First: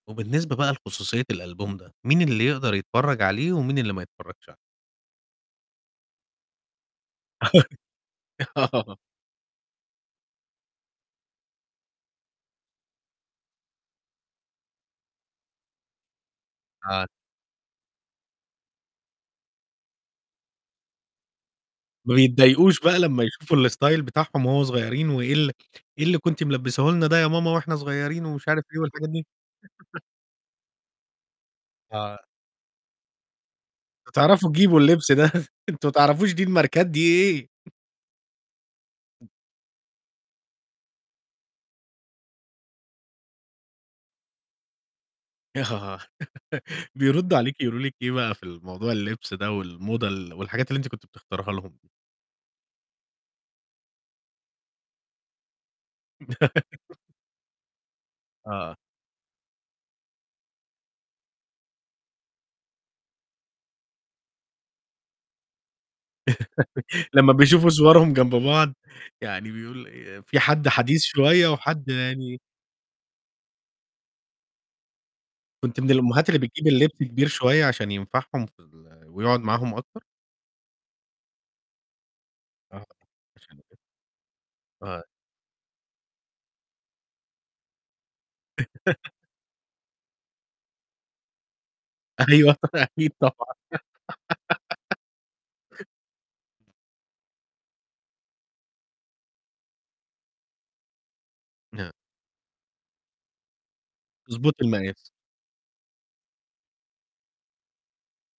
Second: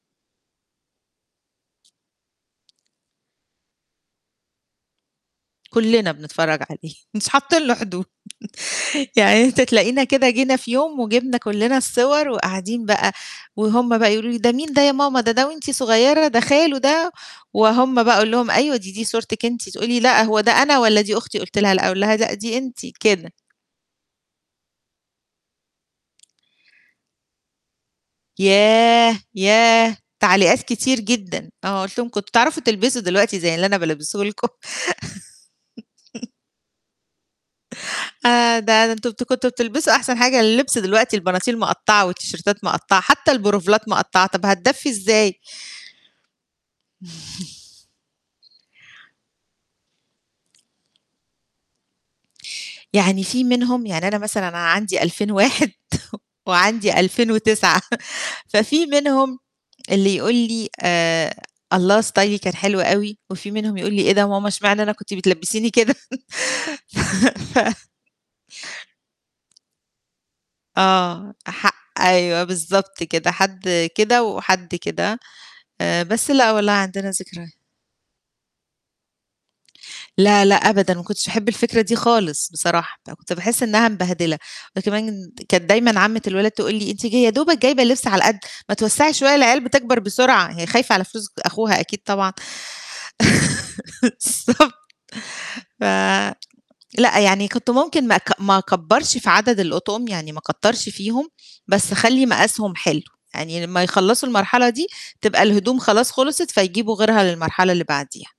وبالنسبة بقى لخصوصية الألبوم ده مين اللي يقدر يتفرج عليه ومين اللي ما يتفرجش عل كلّنا بنتفرج عليه، مش حاطين له حدود آه. يعني أنت تلاقينا كده جينا في يوم وجبنا كلّنا الصور وقاعدين بقى، وهُم بقى يقولوا لي: "ده مين ده يا ماما؟ ده ده وأنتِ صغيرة، ده خاله آه. ده؟" وهُم بقى أقول لهم: "أيوه، دي دي صورتك أنتِ." تقول لي: "لأ، هو ده أنا والّا دي أختي؟" قُلت لها: "لأ." أقول ما لها: "لأ، دي بيتضايقوش أنتِ." بقى لمّا كده. يشوفوا الstyle بتاعهم وهو صغيرين وإيه ال إيه اللي كنت ملبساه لنا ده يا ماما وإحنا صغيرين ومش عارف إيه والحاجات ياه! دي ياه! تعليقات كتير جدًا، آه قُلت لهم: آه. "كنتم تعرفوا تلبسوا دلوقتي زي اللي أنا بالبسه لكم؟" بتعرفوا تجيبوا اللبس ده أنتم ما تعرفوش دي الماركات دي إيه. آآ، ده ده أنتم بت كنتم بتلبسوا أحسن حاجة، اللبس دلوقتي البناطيل مقطعة والتيشيرتات مقطعة حتى البلوفرات مقطعة، طب هتدفي إزاي؟ ي آه. بيردوا عليكِ يقولوا لِك ايه بقى في الموضوع اللبس ده والموضة ال والحاجات اللي أنتِ كنتِ بتختريها لهم؟ يعني في منهم يعني أنا مثلًا أنا عندي 2001، وعندي 2009 آه، آه. ففي منهم اللي يقول لي: آآ "الله ستايلي كان حلو أوي،" وفي منهم يقول لي: "إيه ده يا ماما اشمعنى أنا كنتِ بتلبّسيني كده؟" لمّا ف بيشوفوا ف صورهم جنب بعض يعني بيقول في حد حديث آه شوية ح وحد يعني أيوه بالضبط كده حد كده وحد كده. كنتِ من آآ الأمهات بس اللي لأ بتجيب والله اللبس عندنا كبير ذكري شوية عشان ينفعهم في ال ويقعد معاهم أكتر؟ لا لأ أبدًا، ما كنتش احب الفكرة دي خالص آه. بصراحة، ده أنا كنت باحس [unintelligible] إنها مبهدلة آه. وكمان [unintelligible] كانت دايمًا عمة الولاد تقول لي:" أنتِ ج يا دوبك جايبة لبس على القد، ما توسعي شوية العيال بتكبر بسرعة." هي خايفة على فلوس أخوها أكيد طبعًا. أيوه، ط أكيد طبعًا. بالضبط ف لأ، يعني كنت ممكن ما أك ما أكبرش في عدد الأطقم، يعني ما أكترش فيهم ن بس أخلّي مقاسهم حلو، يعني لمّا يخلصوا تضبطي المرحلة دي المقاس. تبقى الهدوم خلاص خلصت فيجيبوا غيرها للمرحلة اللي بعديها.